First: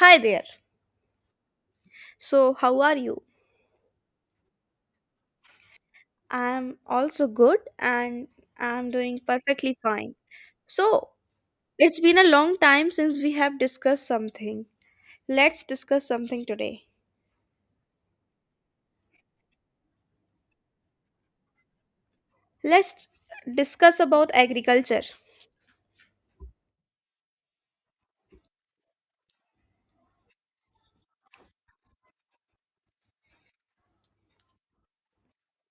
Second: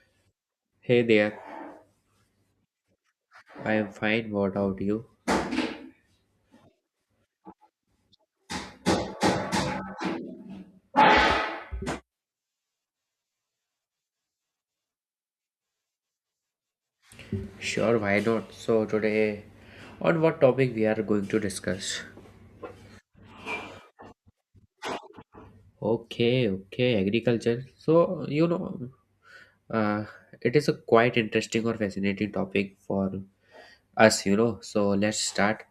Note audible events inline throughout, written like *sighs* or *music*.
Hi there. Hey there, So, how are you? I am fine. What about you? I'm also good and I'm doing perfectly fine. So, it's been a long time since we have discussed something. Let's discuss something today. Sure, why not? So, today, on what topic we are going to discuss? Let's discuss about agriculture. Okay, okay, agriculture. So, uh, it is a quite interesting or fascinating topic for us. So, let's start.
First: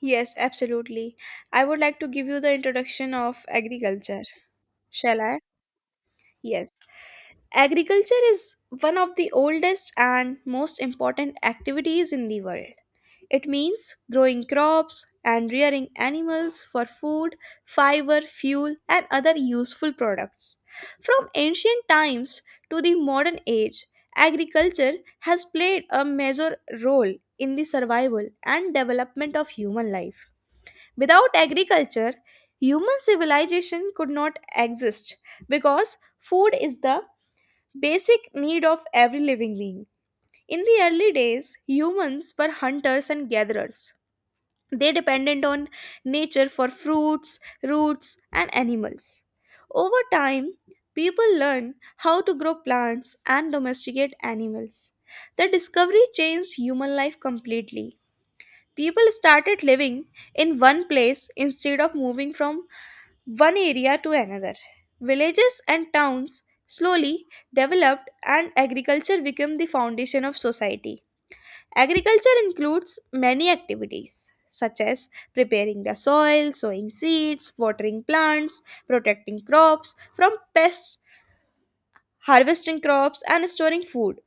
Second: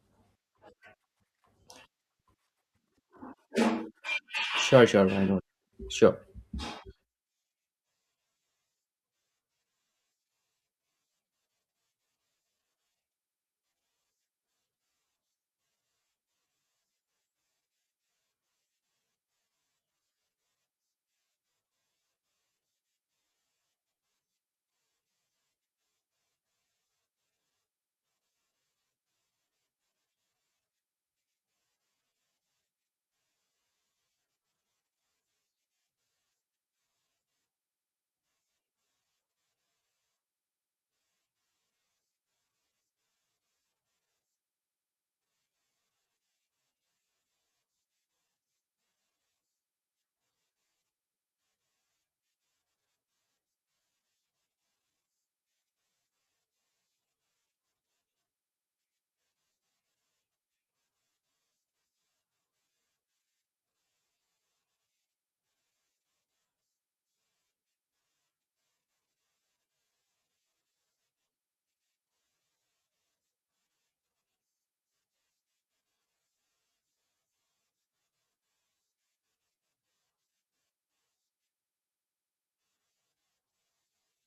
Yes, absolutely. I would like to give you the introduction of agriculture. Sure, sure, Shall why I? not? Sure. Yes. Agriculture is one of the oldest and most important activities in the world. It means growing crops and rearing animals for food, fiber, fuel, and other useful products. From ancient times to the modern age, agriculture has played a major role in the survival and development of human life. Without agriculture, human civilization could not exist because food is the basic need of every living being. In the early days, humans were hunters and gatherers. They depended on nature for fruits, roots, and animals. Over time, people learned how to grow plants and domesticate animals. The discovery changed human life completely. People started living in one place instead of moving from one area to another. Villages and towns slowly developed, and agriculture became the foundation of society. Agriculture includes many activities such as preparing the soil, sowing seeds, watering plants, protecting crops from pests, harvesting crops, and storing food.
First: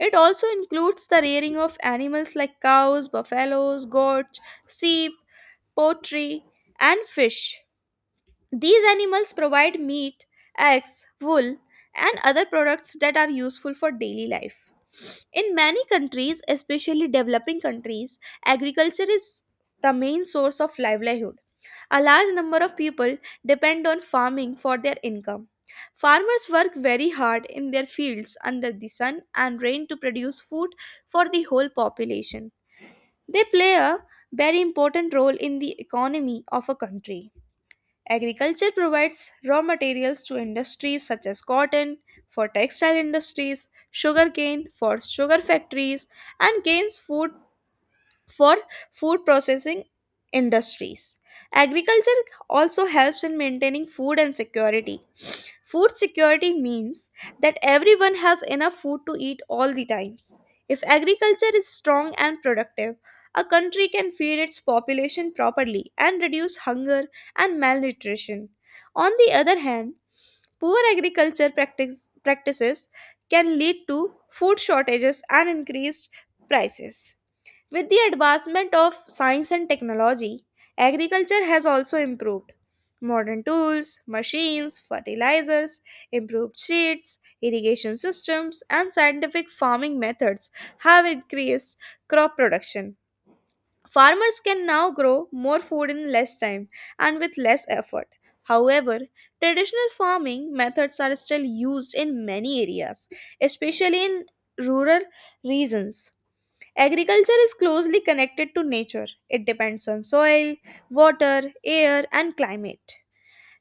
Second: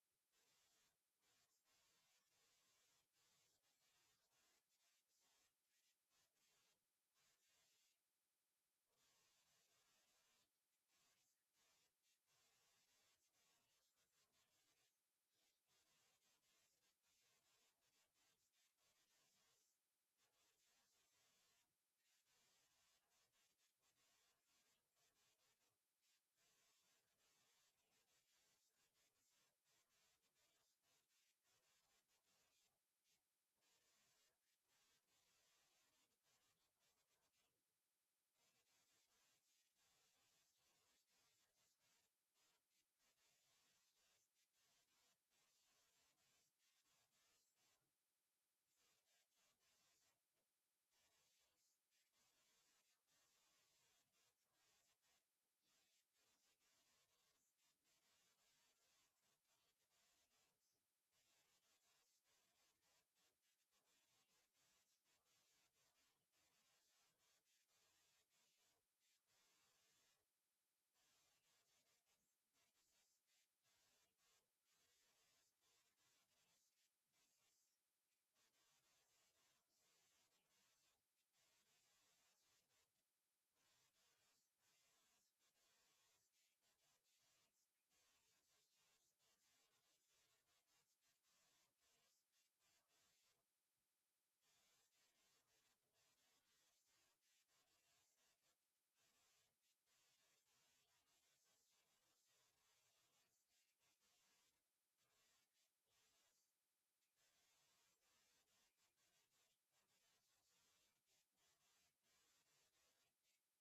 It also includes the rearing of animals like cows, buffaloes, goats, sheep, poultry, and fish. These animals provide meat, eggs, wool, and other products that are useful for daily life. In many countries, especially developing countries, agriculture is the main source of livelihood. A large number of people depend on farming for their income. Farmers work very hard in their fields under the sun and rain to produce food for the whole population. They play a very important role in the economy of a country. Agriculture provides raw materials to industries such as cotton for textile industries, sugarcane for sugar factories, and gains food for food processing industries. Agriculture also helps in maintaining food and security. Food security means that everyone has enough food to eat all the times. If agriculture is strong and productive, a country can feed its population properly and reduce hunger and malnutrition. On the other hand, poor practices can lead to food shortages and increased prices. With the advancement of science and technology, agriculture has also improved. Modern tools, machines, fertilizers, improved seeds, irrigation systems, and scientific farming methods have increased crop production. Farmers can now grow more food in less time and with less effort. However, traditional farming methods are still used in many areas, especially in rural regions. Agriculture is closely connected to nature. It depends on soil, water, air, and climate.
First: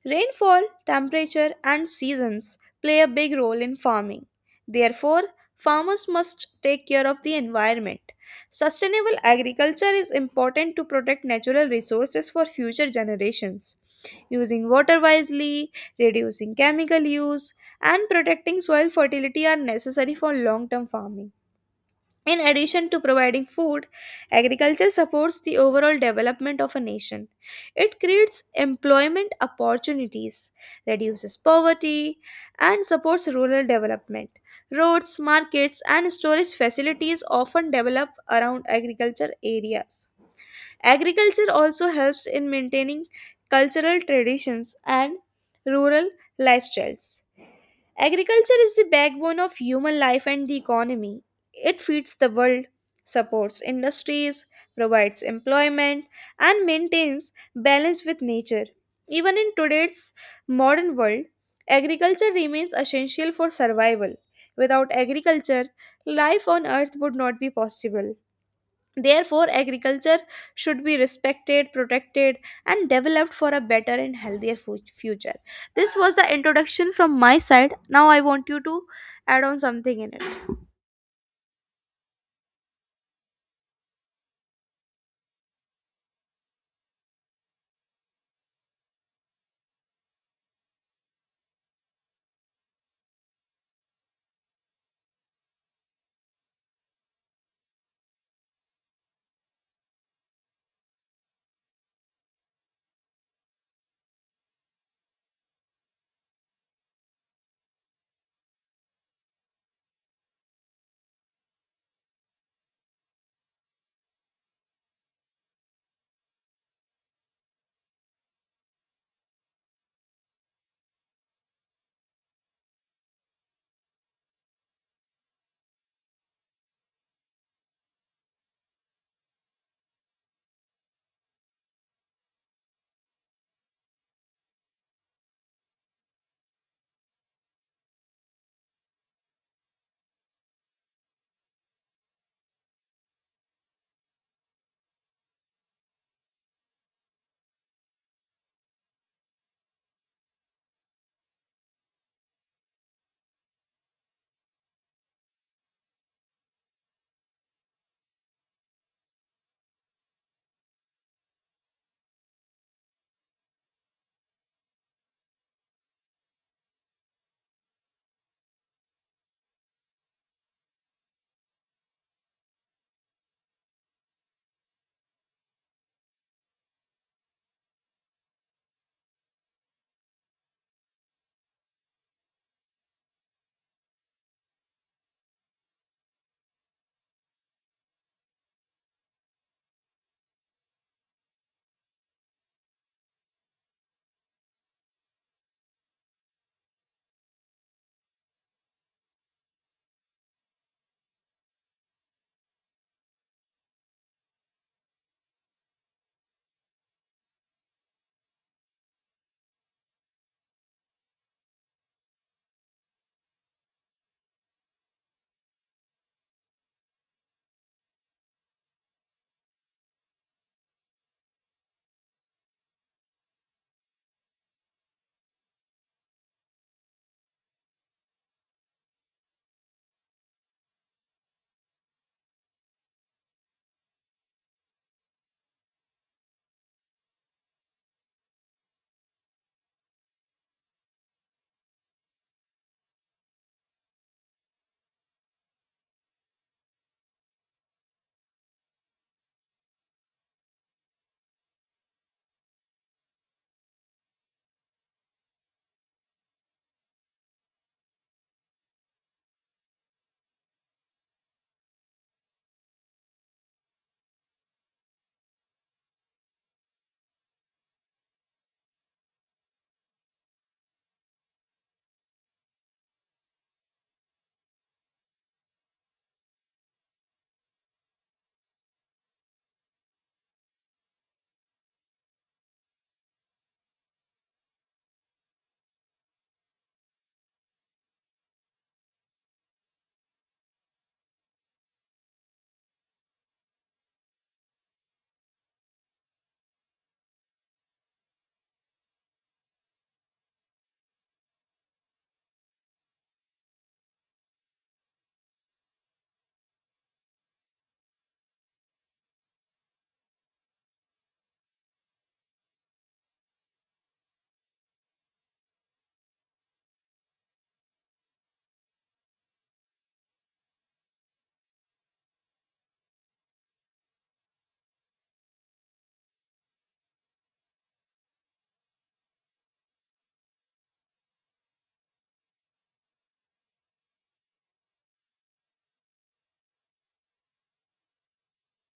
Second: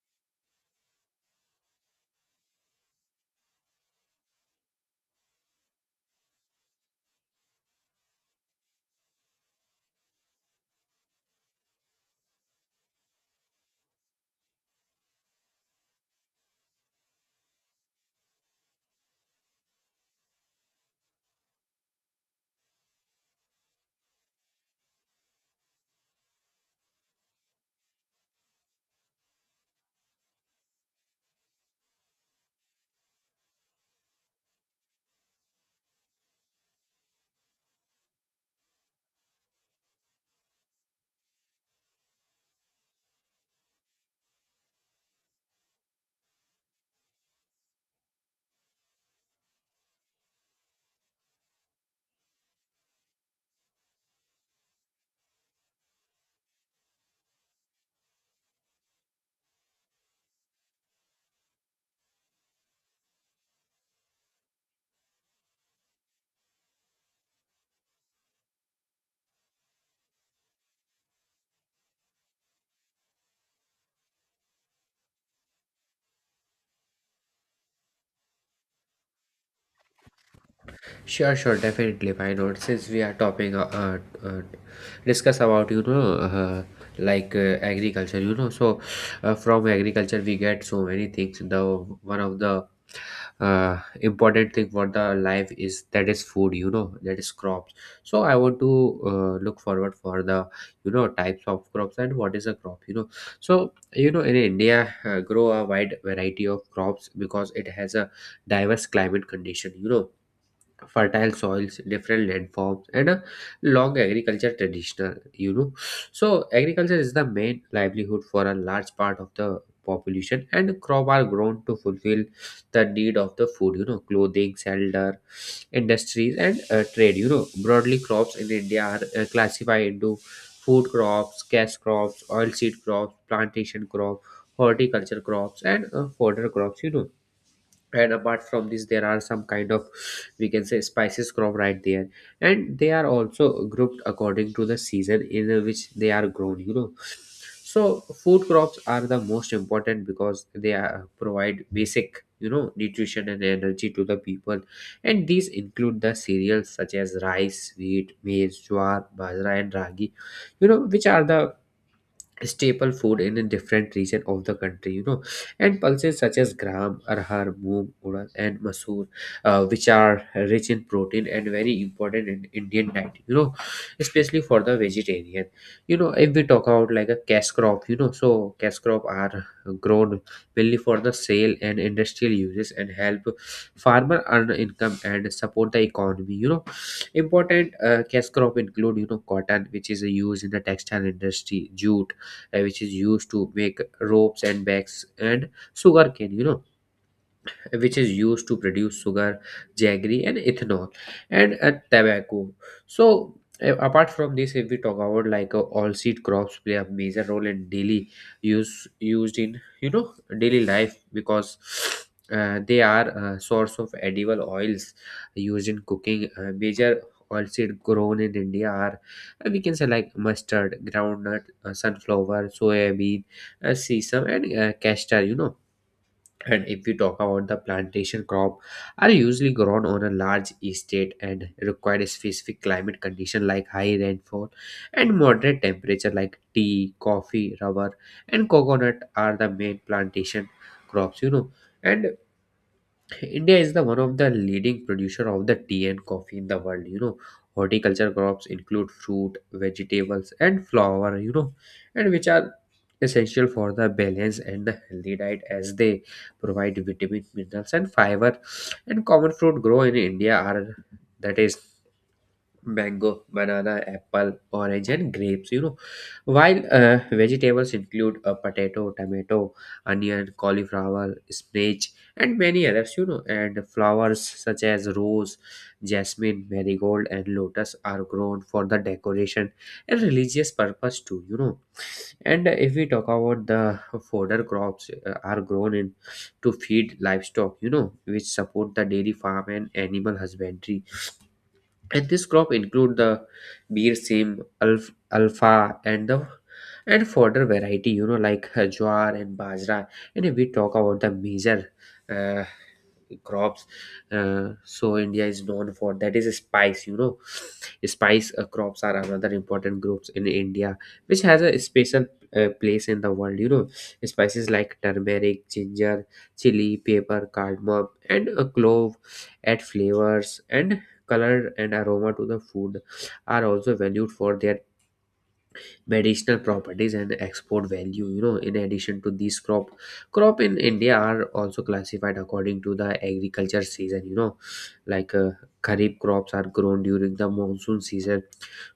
Rainfall, temperature, and seasons play a big role in farming. Therefore, farmers must take care of the environment. Sustainable agriculture is important to protect natural resources for future generations. Using water wisely, reducing chemical use, and protecting soil fertility are necessary for long term farming. In addition to providing food, agriculture supports the overall development of a nation. It creates employment opportunities, reduces poverty, and supports rural development. Roads, markets, and storage facilities often develop around agriculture areas. Agriculture also helps in maintaining cultural traditions and rural lifestyles. Agriculture is the backbone of human life and the economy. It feeds the world, supports industries, provides employment, and maintains balance with nature. Even in today's modern world, agriculture remains essential for survival. Without agriculture, life on earth would not be possible. Therefore, agriculture should be respected, protected, and developed for a better and healthier future. This was the introduction from my side. Now, I want you to add on something in it. Sure, sure, definitely. Why not? Since we are topping, uh, uh, discuss about like agriculture. So from agriculture we get so many things. The one of the important thing for the life is that is food. That is crops. So I want to look forward for the types of crops and what is a crop. So in India grow a wide variety of crops because it has a diverse climate condition. Fertile soils, different landforms, and a long agriculture traditional. So agriculture is the main livelihood for a large part of the population, and crop are grown to fulfill the need of the food, clothing, shelter, industries, and trade. Broadly, crops in India are classified into food crops, cash crops, oilseed crops, plantation crop, horticulture crops, and fodder crops. And apart from this, there are some kind of, we can say, spices crop, right there. And they are also grouped according to the season in which they are grown. So food crops are the most important because they are, provide basic, nutrition and energy to the people. And these include the cereals such as rice, wheat, maize, jowar, bajra, and ragi, which are the staple food in a different region of the country. And pulses such as gram, arhar, moong, urad, and masoor, which are rich in protein and very important in indian diet, especially for the vegetarian. If we talk about like a cash crop, so cash crop are grown mainly for the sale and industrial uses, and help farmer earn income and support the economy. Important cash crop include, cotton, which is used in the textile industry, jute, which is used to make ropes and bags, and sugarcane, which is used to produce sugar, jaggery, and ethanol, and tobacco. So, apart from this, if we talk about like all seed crops play a major role in daily use used in, daily life because they are a source of edible oils used in cooking. Major oilseed grown in India are, we can say, like mustard, groundnut, sunflower, soybean, sesame, and castor. And if we talk about the plantation crop, are usually grown on a large estate and require a specific climate condition like high rainfall and moderate temperature, like tea, coffee, rubber, and coconut are the main plantation crops. And India is the one of the leading producer of the tea and coffee in the world. Horticulture crops include fruit, vegetables, and flower, and which are essential for the balance and the healthy diet as they provide vitamin, minerals, and fiber. And common fruit grow in India are, that is, mango, banana, apple, orange, and grapes. While vegetables include potato, tomato, onion, cauliflower, spinach, and many others. And flowers such as rose, jasmine, marigold, and lotus are grown for the decoration and religious purpose too. And if we talk about the fodder crops are grown in to feed livestock, which support the dairy farm and animal husbandry. And this crop include the beer sim alpha and the and fodder variety, like jowar and bajra. And if we talk about the major uh, crops, so india is known for that is spice. Spice crops are another important groups in india, which has a special place in the world. Spices like turmeric, ginger, chili, pepper, cardamom, and clove add flavors and color and aroma to the food, are also valued for their medicinal properties and export value. In addition to these crop in india are also classified according to the agriculture season, like kharif crops are grown during the monsoon season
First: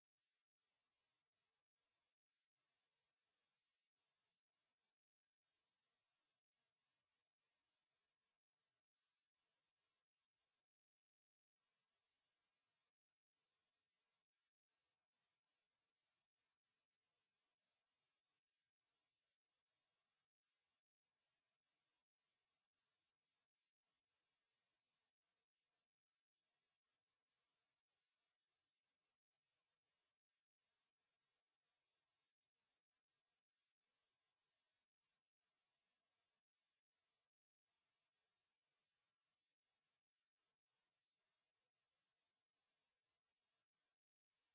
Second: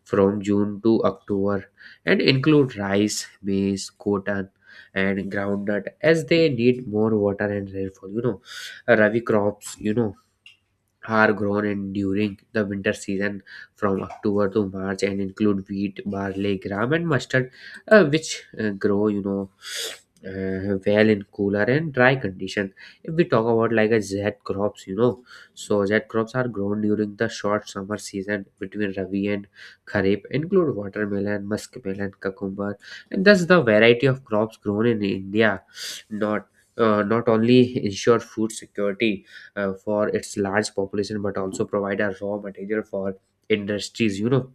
from june to october and include rice, maize, cotton, and groundnut as they need more water and rainfall. Rabi crops, are grown in during the winter season from October to March and include wheat, barley, gram, and mustard, which grow, well in cooler and dry condition. If we talk about like a Z crops, so Z crops are grown during the short summer season between Rabi and Kharif, include watermelon, muskmelon, cucumber, and thus the variety of crops grown in India, not not only ensure food security for its large population but also provide a raw material for industries,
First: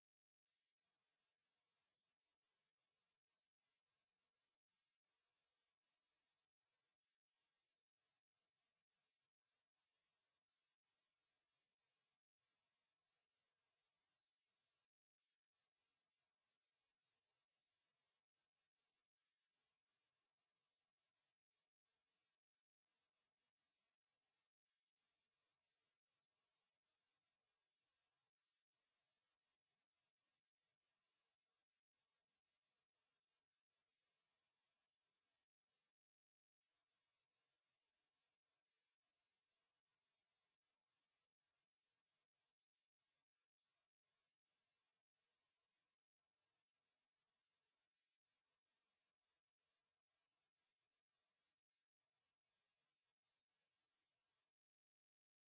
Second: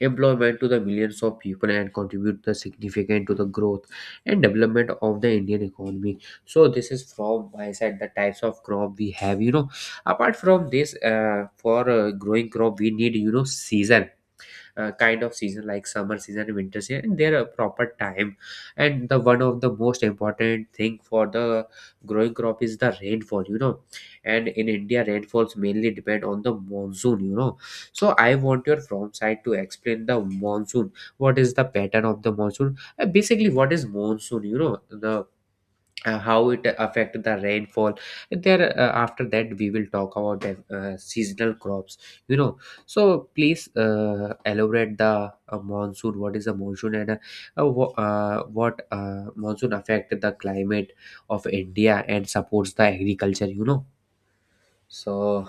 employment to the millions of people, and contribute the significant to the growth and development of the indian economy. So this is from my side the types of crop we have. Apart from this, for growing crop we need, season, kind of season, like summer season and winter season, and their proper time. And the one of the most important thing for the growing crop is the rainfall. And in india rainfalls mainly depend on the monsoon. So I want your from side to explain the monsoon, what is the pattern of the monsoon. Basically, what is monsoon, the how it affect the rainfall there, after that we will talk about the seasonal crops. you know so please elaborate the monsoon, what is a monsoon, and what monsoon affect the climate of india and supports the agriculture, so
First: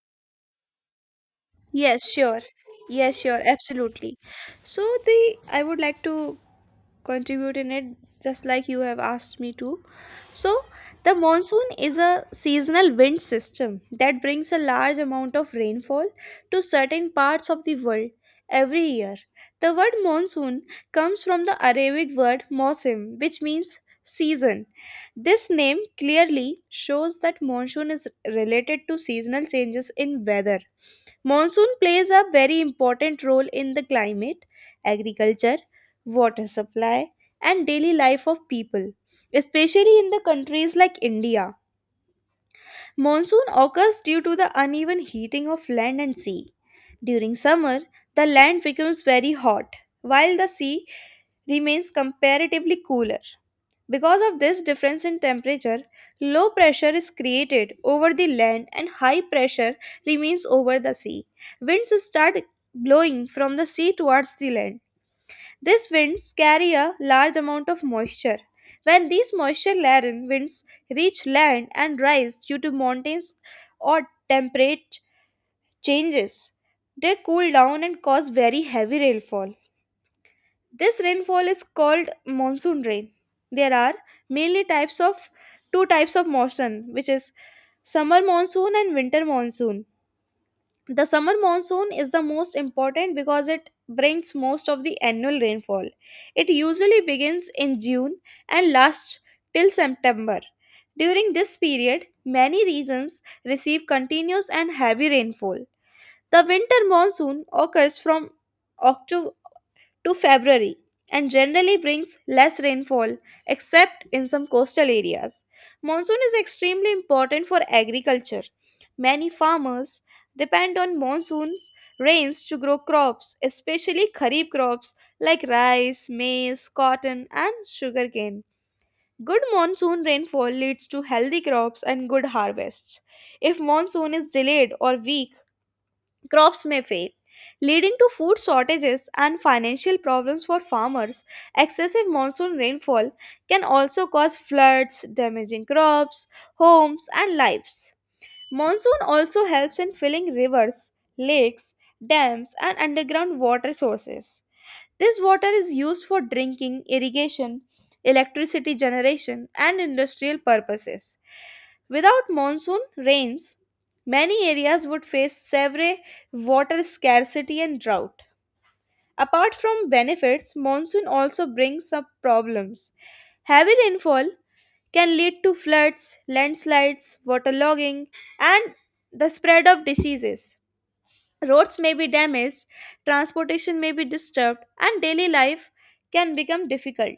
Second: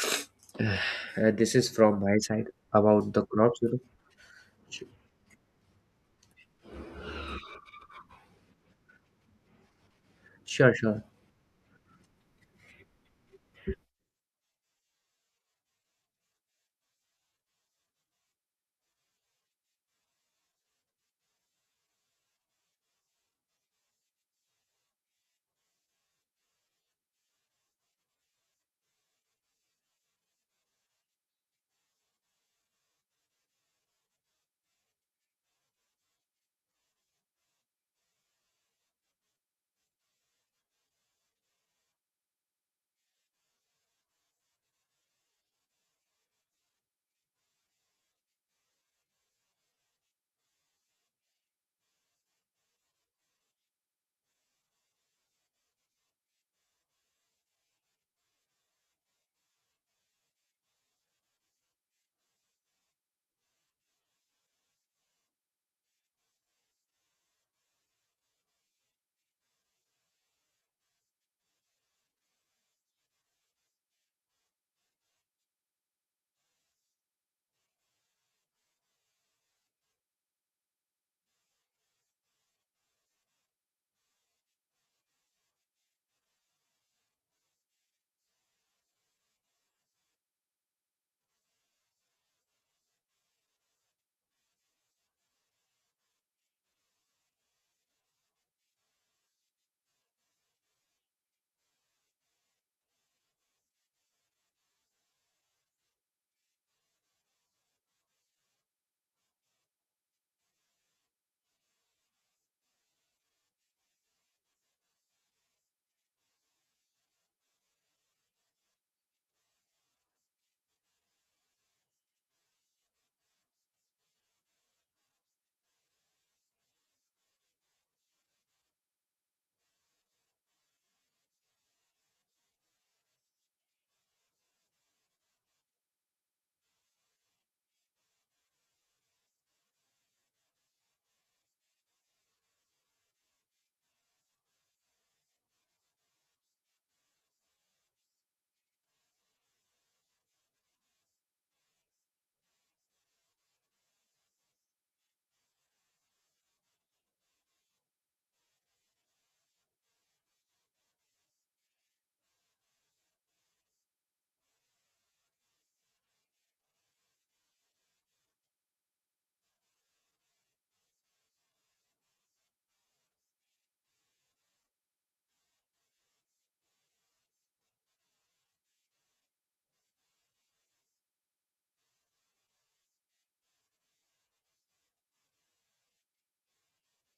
*sighs* this is from Yes, my sure. side about Yes, the sure. crops. Absolutely. So Su- the I would like to contribute in it just like you have asked me to. So sure, sure. the monsoon is a seasonal wind system that brings a large amount of rainfall to certain parts of the world every year. The word monsoon comes from the Arabic word mosim, which means season. This name clearly shows that monsoon is related to seasonal changes in weather. Monsoon plays a very important role in the climate, agriculture, water supply, and daily life of people, especially in the countries like India. Monsoon occurs due to the uneven heating of land and sea. During summer, the land becomes very hot, while the sea remains comparatively cooler. Because of this difference in temperature, low pressure is created over the land and high pressure remains over the sea. Winds start blowing from the sea towards the land. These winds carry a large amount of moisture. When these moisture laden winds reach land and rise due to mountains or temperate changes, they cool down and cause very heavy rainfall. This rainfall is called monsoon rain. There are mainly types of two types of monsoon, which is summer monsoon and winter monsoon. The summer monsoon is the most important because it brings most of the annual rainfall. It usually begins in June and lasts till September. During this period, many regions receive continuous and heavy rainfall. The winter monsoon occurs from Octo- to February and generally brings less rainfall except in some coastal areas. Monsoon is extremely important for agriculture. Many farmers depend on monsoon's rains to grow crops, especially kharif crops like rice, maize, cotton and sugarcane. Good monsoon rainfall leads to healthy crops and good harvests. If monsoon is delayed or weak, crops may fail, leading to food shortages and financial problems for farmers. Excessive monsoon rainfall can also cause floods, damaging crops, homes, and lives. Monsoon also helps in filling rivers, lakes, dams, and underground water sources. This water is used for drinking, irrigation, electricity generation, and industrial purposes. Without monsoon rains, many areas would face severe water scarcity and drought. Apart from benefits, monsoon also brings up problems. Heavy rainfall can lead to floods, landslides, waterlogging, and the spread of diseases. Roads may be damaged, transportation may be disturbed, and daily life can become difficult.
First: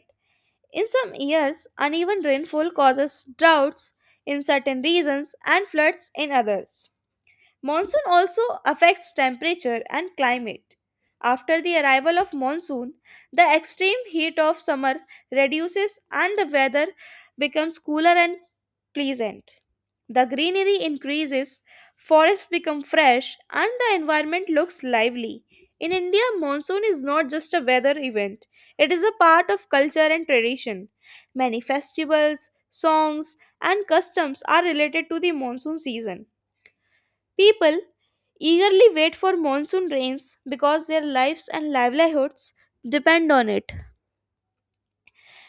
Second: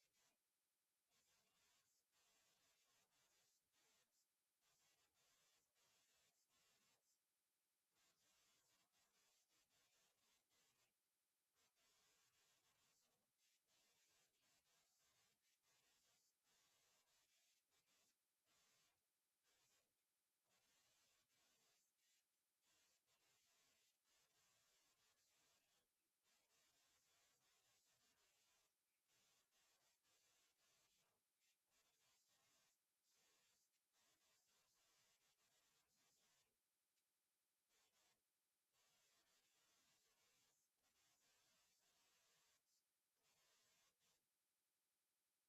In some years, uneven rainfall causes droughts in certain regions and floods in others. Monsoon also affects temperature and climate. After the arrival of monsoon, the extreme heat of summer reduces and the weather becomes cooler and pleasant. The greenery increases, forests become fresh, and the environment looks lively. In India, monsoon is not just a weather event, it is a part of culture and tradition. Many festivals, songs, and customs are related to the monsoon season. People eagerly wait for monsoon rains because their lives and livelihoods depend on it.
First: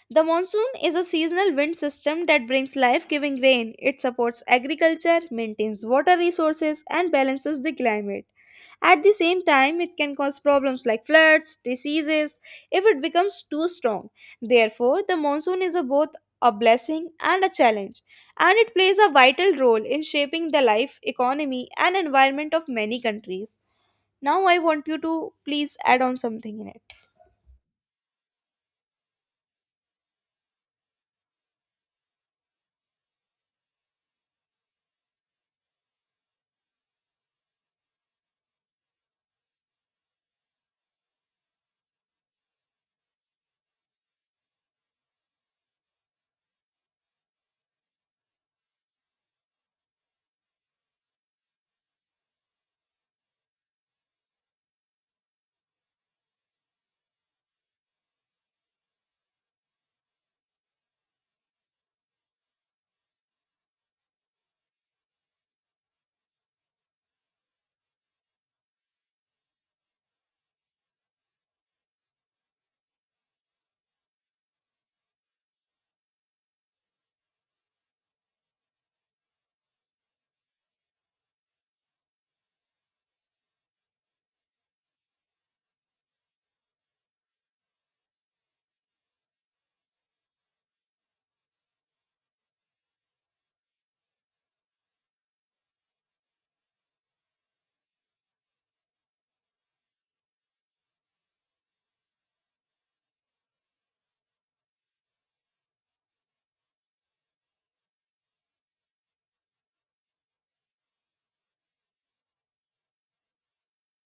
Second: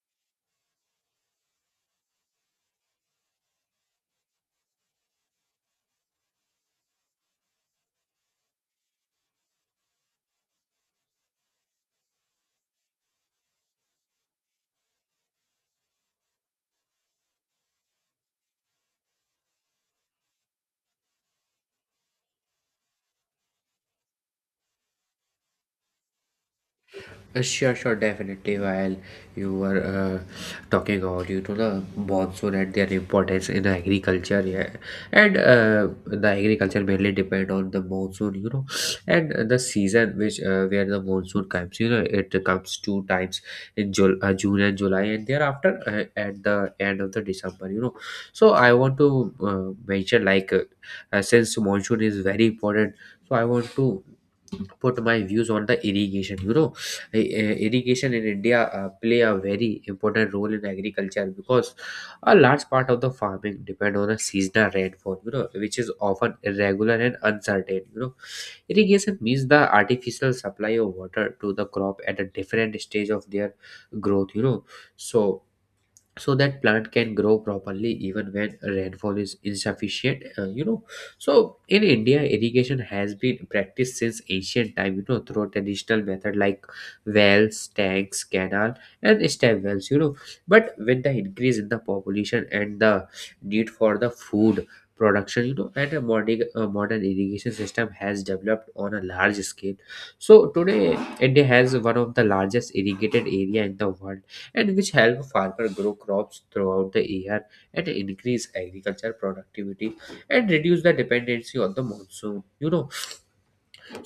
The monsoon is a seasonal wind system that brings life giving rain. It supports agriculture, maintains water resources, and balances the climate. At the same time, it can cause problems like floods, diseases, if it becomes too strong. Therefore, the monsoon is a both a blessing and a challenge, and it plays a vital role in shaping the life, economy, and environment of many countries. Now, I want you to please add on something in it. Sure, sure, definitely. While you were talking about, the monsoon and their importance in agriculture, yeah, and the agriculture mainly depend on the monsoon, and the season which where the monsoon comes, it comes two times in Jul June and July, and thereafter at the end of the December. So I want to mention like since monsoon is very important, so I want to put my views on the irrigation. Irrigation in India play a very important role in agriculture because a large part of the farming depend on a seasonal rainfall, which is often irregular and uncertain. Irrigation means the artificial supply of water to the crop at a different stage of their growth. So so that plant can grow properly even when rainfall is insufficient, so in india irrigation has been practiced since ancient time, through traditional method like wells, tanks, canal, and stem wells, but with the increase in the population and the need for the food production, and a modern irrigation system has developed on a large scale. So today india has one of the largest irrigated area in the world, and which help farmer grow crops throughout the year and increase agriculture productivity and reduce the dependency on the monsoon.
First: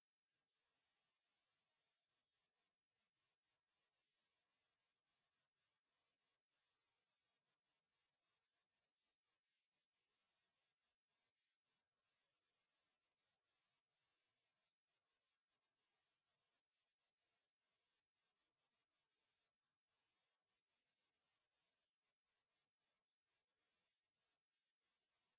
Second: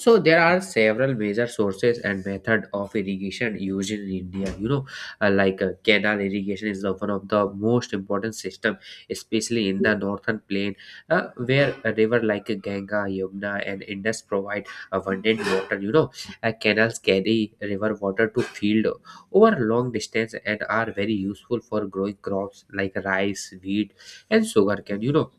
So there are several major sources and method of irrigation used in India. Like canal irrigation is one of the most important system, especially in the northern plain, where a river like Ganga, Yamuna, and Indus provide abundant water. Canals carry river water to field over long distance and are very useful for growing crops like rice, wheat, and sugarcane.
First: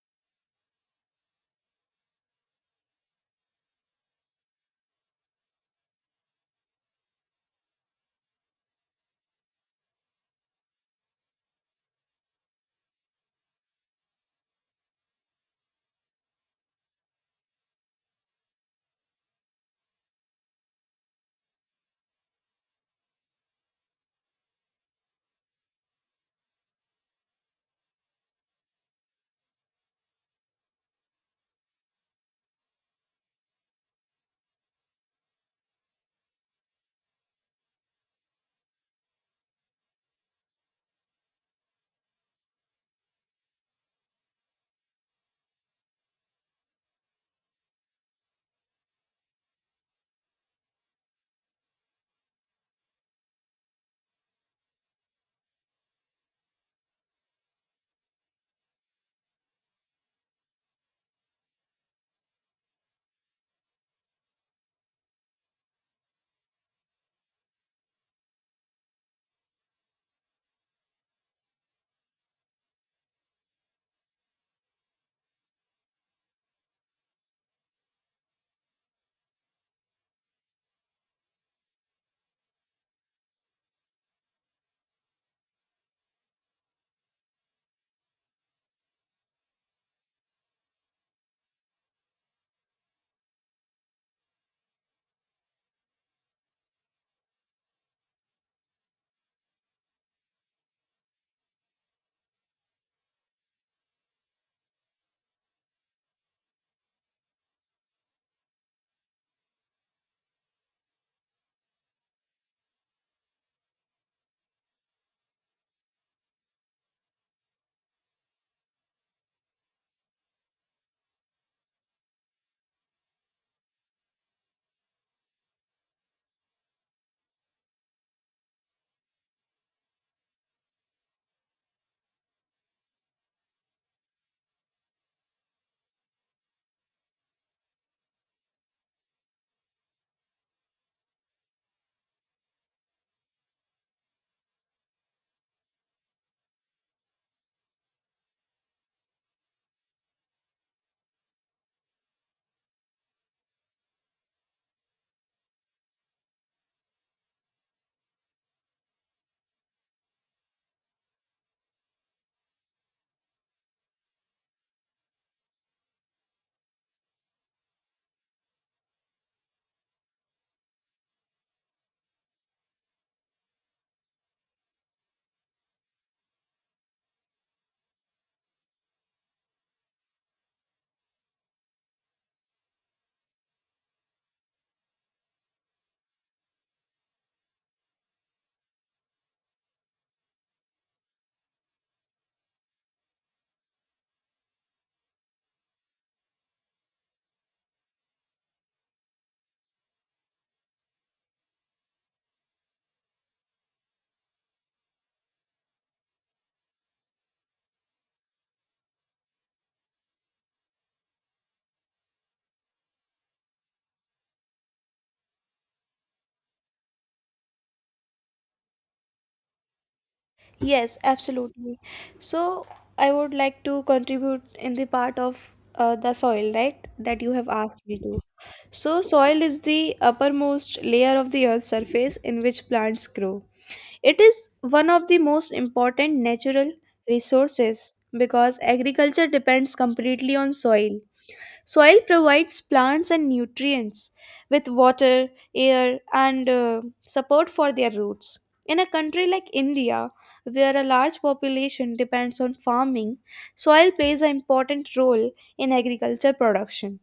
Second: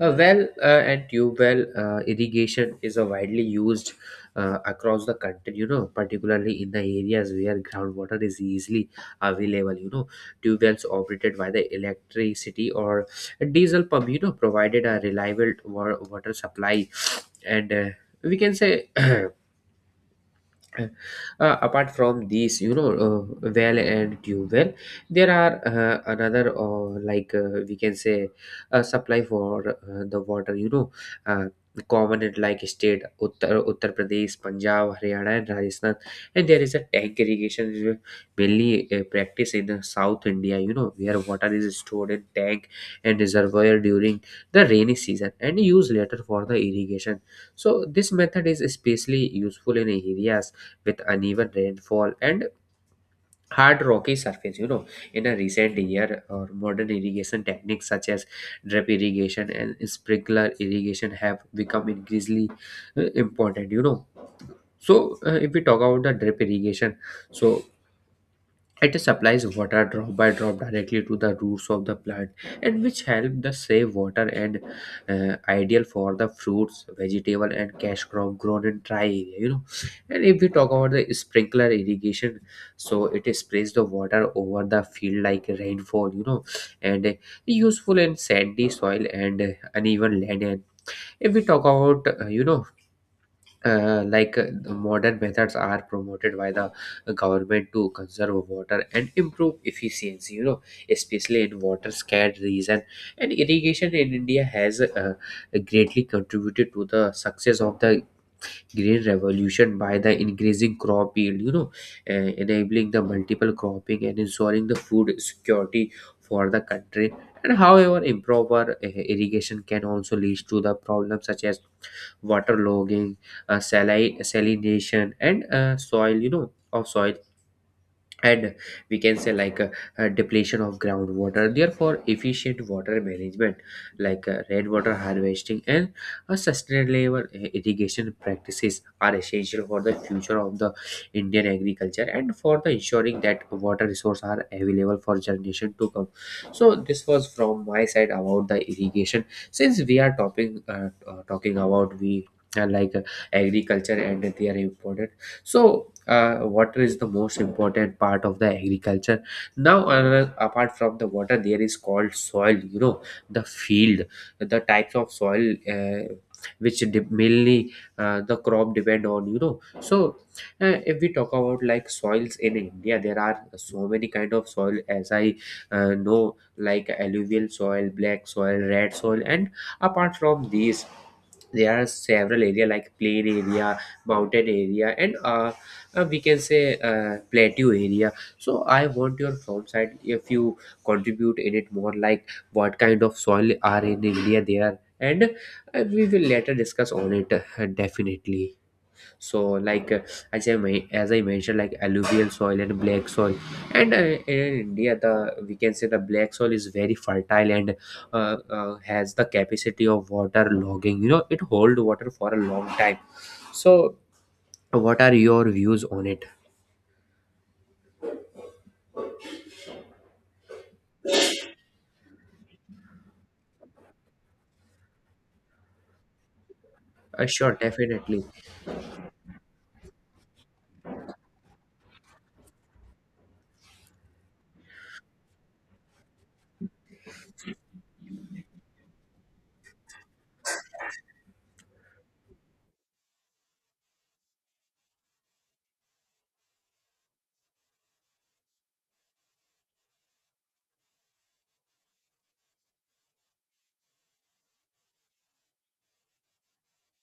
A well and tube well irrigation is a widely used across the country, particularly in the areas where groundwater is easily available. Tube wells operated by the electricity or diesel pump, provided a reliable water supply. And we can say *clears throat* apart from these, well and tube well, there are another, we can say, a supply for the water, uh, common in like state Uttar Pradesh, Punjab, Haryana, and Rajasthan. And there is a tank irrigation, which is mainly practice in the South India, you know where water is stored in tank and reservoir during the rainy season and used later for the irrigation. So this method is especially useful in areas with uneven rainfall and hard rocky surface. In a recent year or modern irrigation techniques such as drip irrigation and sprinkler irrigation have become increasingly important. So if we talk about the drip irrigation, so it supplies water drop by drop directly to the roots of the plant, and which help the save water and ideal for the fruits, vegetable, and cash crop grown in dry area. You know, and if we talk about the sprinkler irrigation, so it sprays the water over the field like rainfall. You know, and useful in sandy soil and uneven land. And if we talk about the modern methods are promoted by the government to conserve water and improve efficiency, especially in water scarce region. And irrigation in India has greatly contributed to the success of the green revolution by the increasing crop yield, enabling the multiple cropping and ensuring the food security for the country. And however improper irrigation can also lead to the problems such as waterlogging, salination, and soil, of soil, and we can say like a depletion of groundwater. Therefore efficient water management like rainwater harvesting and a sustainable irrigation practices are essential for the future of the Indian agriculture and for the ensuring that water resources are available for generation to come. So this was from my side about the irrigation. Since we are talking about we like agriculture and their importance, so water is the most important part of the agriculture. Now another, apart from the water, there is called soil, the field, the types of soil, which mainly the crop depend on. So if we talk about like soils in India, there are so many kind of soil, as I know, like alluvial soil, black soil, red soil. And apart from these, there are several area like plain area, mountain area, and we can say plateau area. So I want your from side if you contribute in it more, like what kind of soil are in India there. And we will later discuss on it, definitely. So like as I mentioned, like alluvial soil and black soil. And in India, the, we can say, the black soil is very fertile and has the capacity of water logging. It hold water for a long time. So what are your views on it? Yes, absolutely. So I would like to contribute in the part of the soil, right? That you have Sure, asked me to. definitely. So, soil is the uppermost layer of the earth's surface in which plants grow. It is one of the most important natural resources because agriculture depends completely on soil. Soil provides plants and nutrients with water, air, and support for their roots. In a country like India, where a large population depends on farming, soil plays an important role in agriculture production.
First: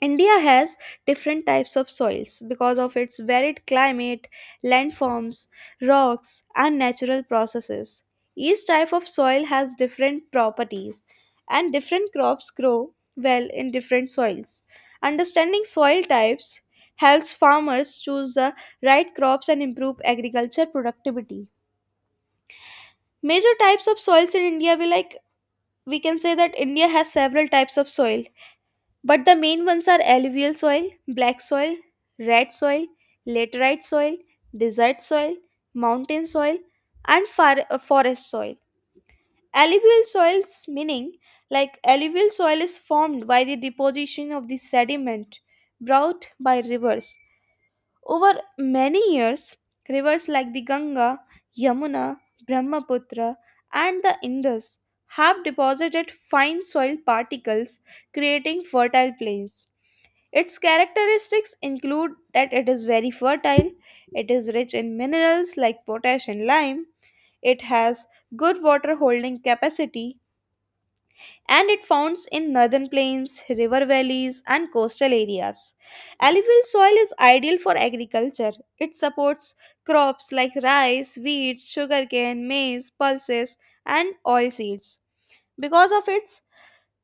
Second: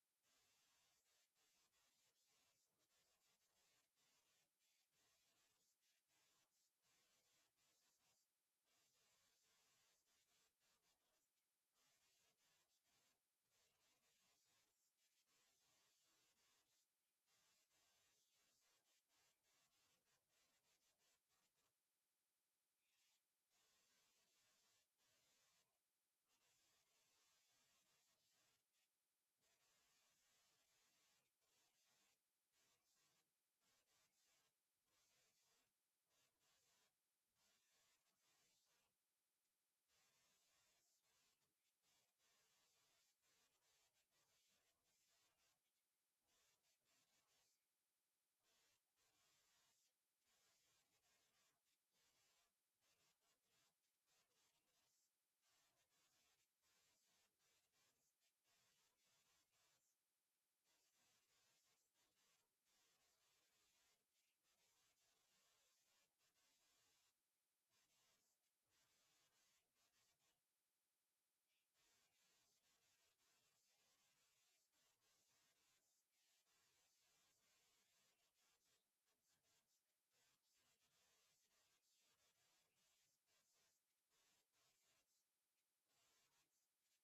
India has different types of soils because of its varied climate, landforms, rocks, and natural processes. Each type of soil has different properties, and different crops grow well in different soils. Understanding soil types helps farmers choose the right crops and improve agriculture productivity. Major types of soils in India we can say that India has several types of soil but the main ones are alluvial soil, black soil, red soil, laterite soil, desert soil, mountain soil, and forest soil. Alluvial soils meaning Alluvial soil is formed by the deposition of the sediment brought by rivers. Over many years, rivers like the Ganga, Yamuna, Brahmaputra, and the Indus have deposited fine soil particles creating fertile plains. Its characteristics include that it is very fertile, it is rich in minerals like potash and lime, it has good water holding capacity, and it founds in northern plains, river valleys, and coastal areas. Alluvial soil is ideal for agriculture. It supports crops like rice, wheat, sugarcane, maize, pulses, and oilseeds because of its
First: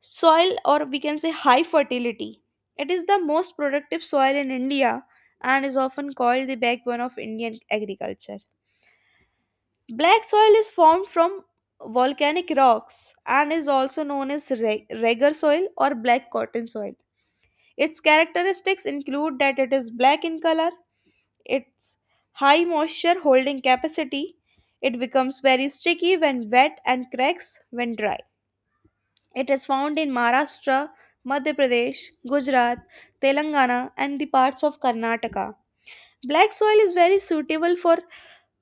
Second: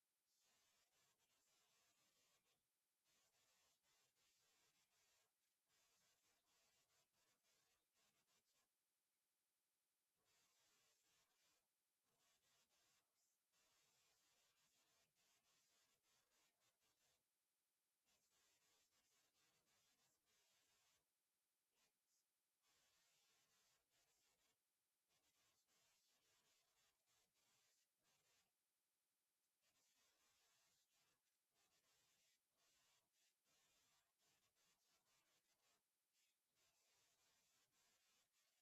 soil or we can say high fertility. It is the most productive soil in India and is often called the backbone of Indian agriculture. Black soil is formed from volcanic rocks and is also known as regger soil or black cotton soil. Its characteristics include that it is black in color, its high moisture holding capacity, it becomes very sticky when wet and cracks when dry. It is found in Maharashtra, Madhya Pradesh, Gujarat, Telangana, and the parts of Karnataka. Black soil is very suitable for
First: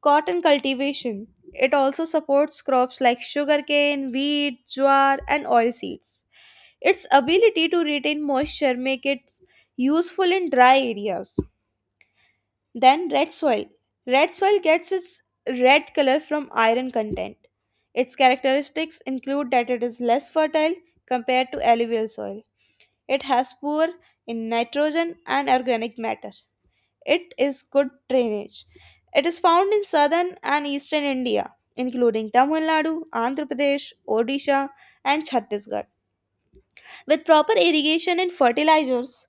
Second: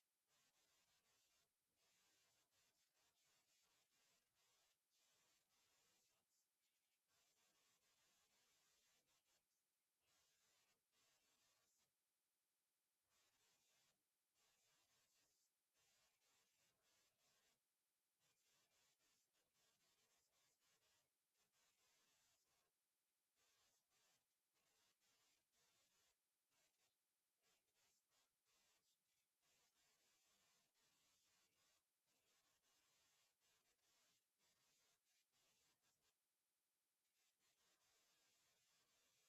cotton cultivation. It also supports crops like sugarcane, wheat, jowar, and oilseeds. Its ability to retain moisture make it useful in dry areas. Then red soil. Red soil gets its red color from iron content. Its characteristics include that it is less fertile compared to alluvial soil. It has poor in nitrogen and organic matter. It is good drainage. It is found in southern and eastern India, including Tamil Nadu, Andhra Pradesh, Odisha, and Chhattisgarh. With proper irrigation and fertilizers,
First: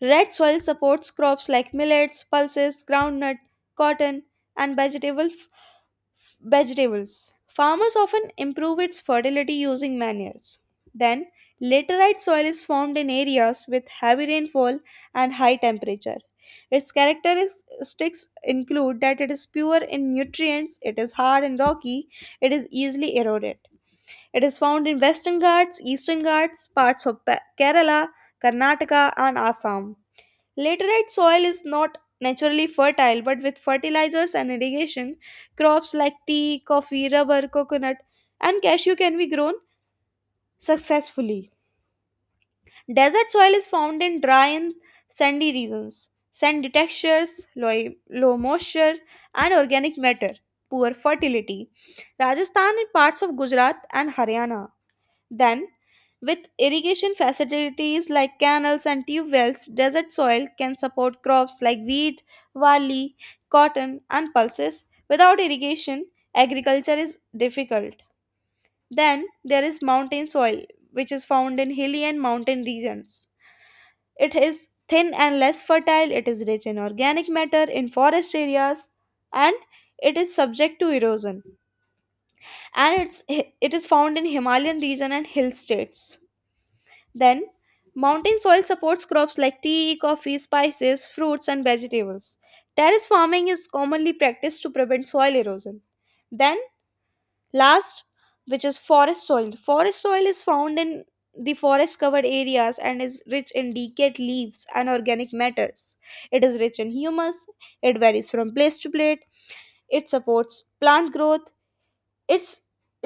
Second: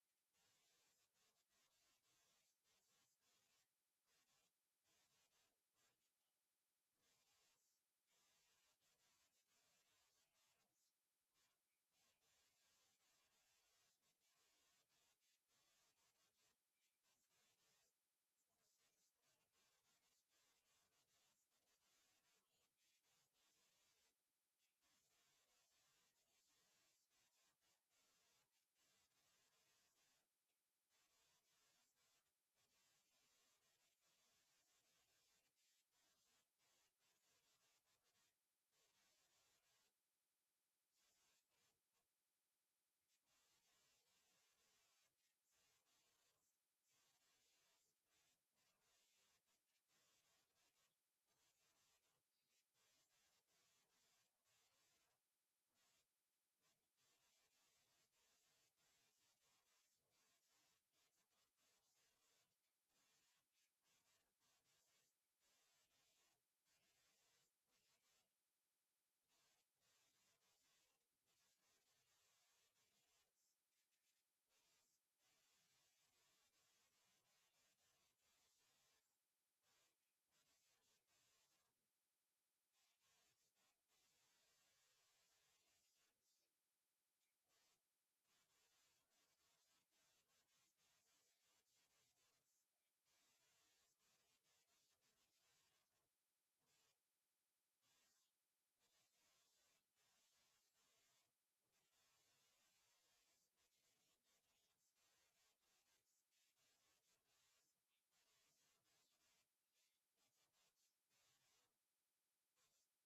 red soil supports crops like millets, pulses, groundnut, cotton, and vegetables. Farmers often improve its fertility using manures. Then, laterite soil is formed in areas with heavy rainfall and high temperature. Its characteristics include that it is pure in nutrients, it is hard and rocky, it is easily eroded. It is found in Western Ghats, Eastern Ghats, parts of Kerala, Karnataka, and Assam. Laterite soil is not naturally fertile, but with fertilizers and irrigation, crops like tea, coffee, rubber, coconut, and cashew can be grown successfully. Desert soil is found in dry and sandy regions, sandy textures, low moisture, and organic matter, poor fertility. Rajasthan and parts of Gujarat and Haryana then, with irrigation facilities like canals and tube wells, desert soil can support crops like wheat, barley, cotton, and pulses. Without irrigation, agriculture is difficult. Then, there is mountain soil, which is found in hilly and mountain regions. It is thin and less fertile, it is rich in organic matter in forest areas, and it is subject to erosion. It is found in Himalayan region and hill states. Then, mountain soil supports crops like tea, coffee, spices, fruits, and vegetables. Terrace farming is commonly practiced to prevent soil erosion. Then, last, which is forest soil. Forest soil is found in the forest covered areas and is rich in decayed leaves and organic matters. It is rich in humus, it varies from place to place, it supports plant growth, it's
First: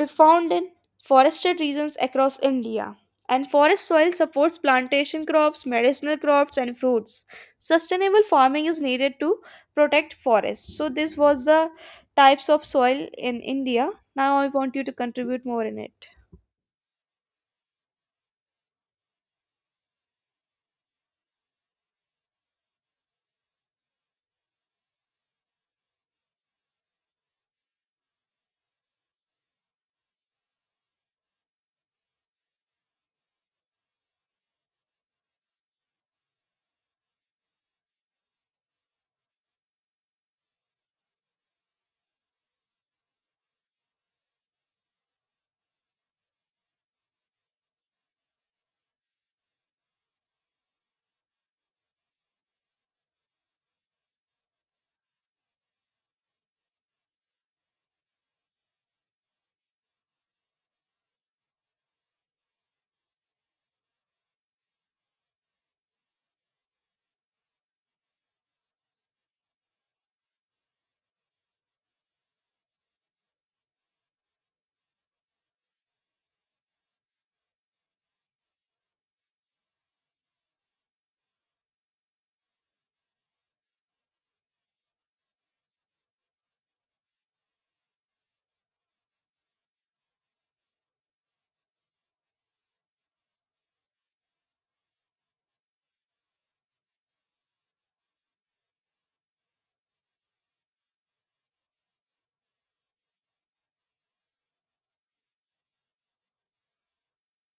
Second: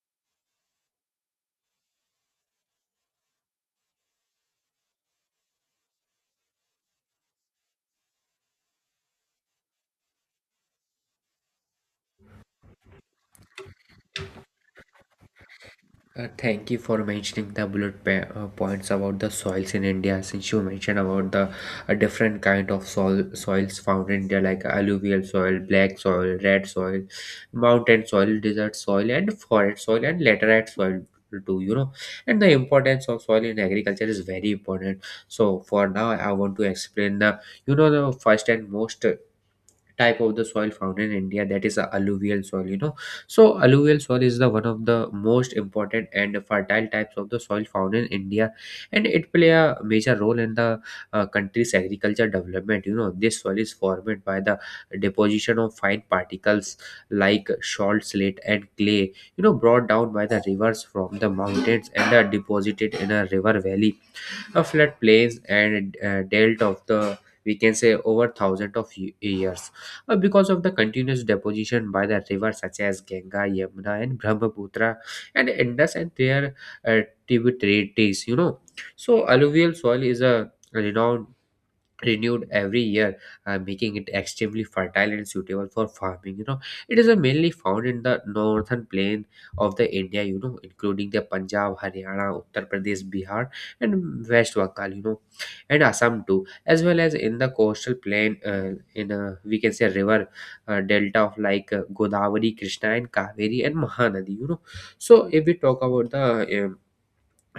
found in forested regions across India, and forest soil supports plantation crops, medicinal crops, and fruits. Sustainable farming is needed to protect forests. So, this was the types of soil in India. Now, I want you to contribute more in it. Thank you for mentioning the bullet points about the soils in India. Since you mentioned about the different kind of soils found in India, like alluvial soil, black soil, red soil, mountain soil, desert soil, and forest soil, and laterite soil too. You know, and the importance of soil in agriculture is very important. So for now, I want to explain the, the first and most type of the soil found in India, that is a alluvial soil. So alluvial soil is the one of the most important and fertile types of the soil found in India, and it play a major role in the country's agriculture development. This soil is formed by the deposition of fine particles like salt slate and clay, brought down by the rivers from the mountains and are deposited in a river valley, a flat plains, and dealt of the, we can say, over thousands of years. Because of the continuous deposition by the rivers such as Ganga, Yamuna, and Brahmaputra, and Indus, and their uh, tributaries. You know, so alluvial soil is a renowned renewed every year, making it extremely fertile and suitable for farming. It is mainly found in the northern plain of the India, including the Punjab, Haryana, Uttar Pradesh, Bihar, and West Bengal, and Assam too, as well as in the coastal plain, in we can say river delta of like Godavari, Krishna, and Kaveri, and Mahanadi. So if we talk about the um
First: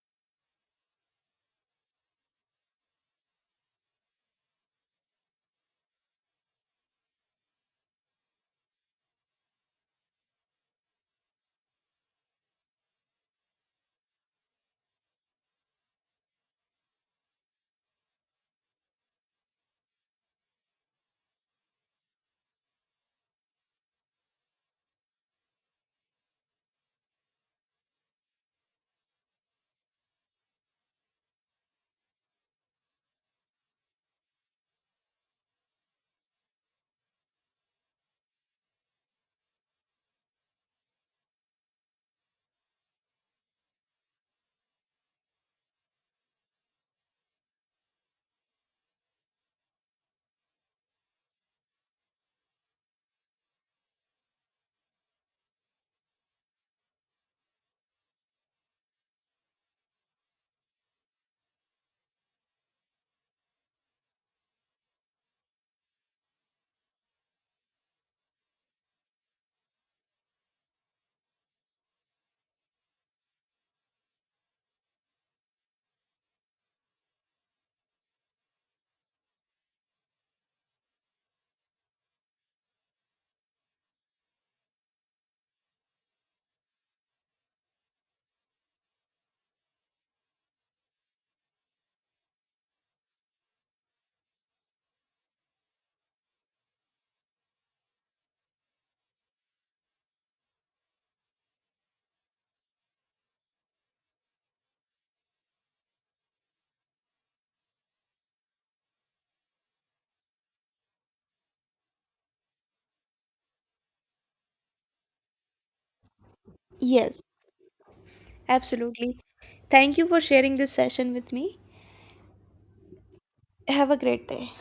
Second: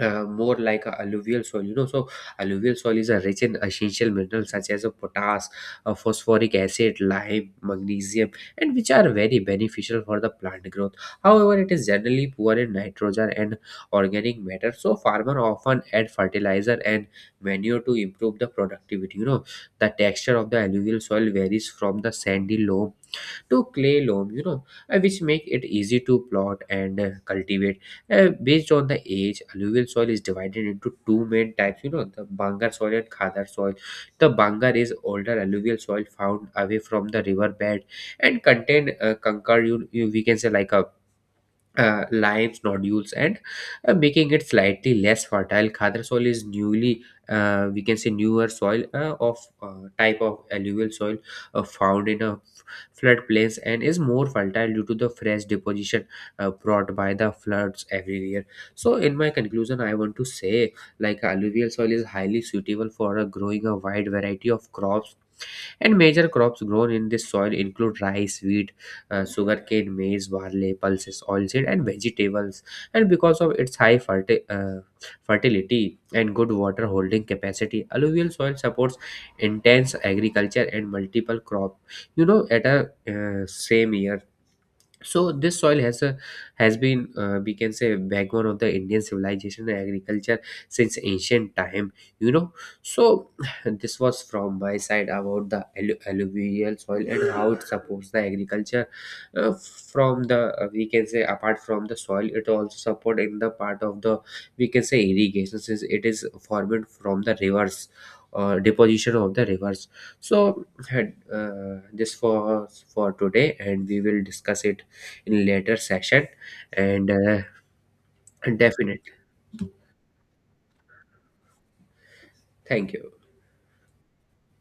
more like a alluvial soil, so alluvial soil is a rich in essential minerals such as a potash, phosphoric acid, lime, magnesium, and which are very beneficial for the plant growth. However, it is generally poor in nitrogen and organic matter, so farmer often add fertilizer and manure to improve the productivity. The texture of the alluvial soil varies from the sandy loam to clay loam, which make it easy to plot and cultivate. Based on the age, alluvial soil is divided into two main types, the bangar soil and khadar soil. The bangar is older alluvial soil found away from the river bed and contain conquer, you we can say like a limes, nodules, and making it slightly less fertile. Khadar soil is newly, we can say, newer soil of type of alluvial soil, found in a floodplains and is more fertile due to the fresh deposition brought by the floods every year. So, in my conclusion, I want to say like alluvial soil is highly suitable for growing a wide variety of crops, and major crops grown in this soil include rice, wheat, sugarcane, maize, barley, pulses, oilseed, and vegetables. And because of its high fertility and good water holding capacity, alluvial soil supports intense agriculture and multiple crop. You know, at a same year, so this soil has been, we can say, backbone of the Indian civilization and agriculture since ancient time. you know so *sighs* this was from my side about the alluvial soil and how it supports the agriculture, from the we can say, apart from the soil it also support in the part of the, we can say, irrigation, since it is formed from the rivers, deposition of the rivers. So had this for today and we will discuss it in later session. And Yes, definitely, absolutely. Thank you for sharing this session with me. thank you. Have a great day.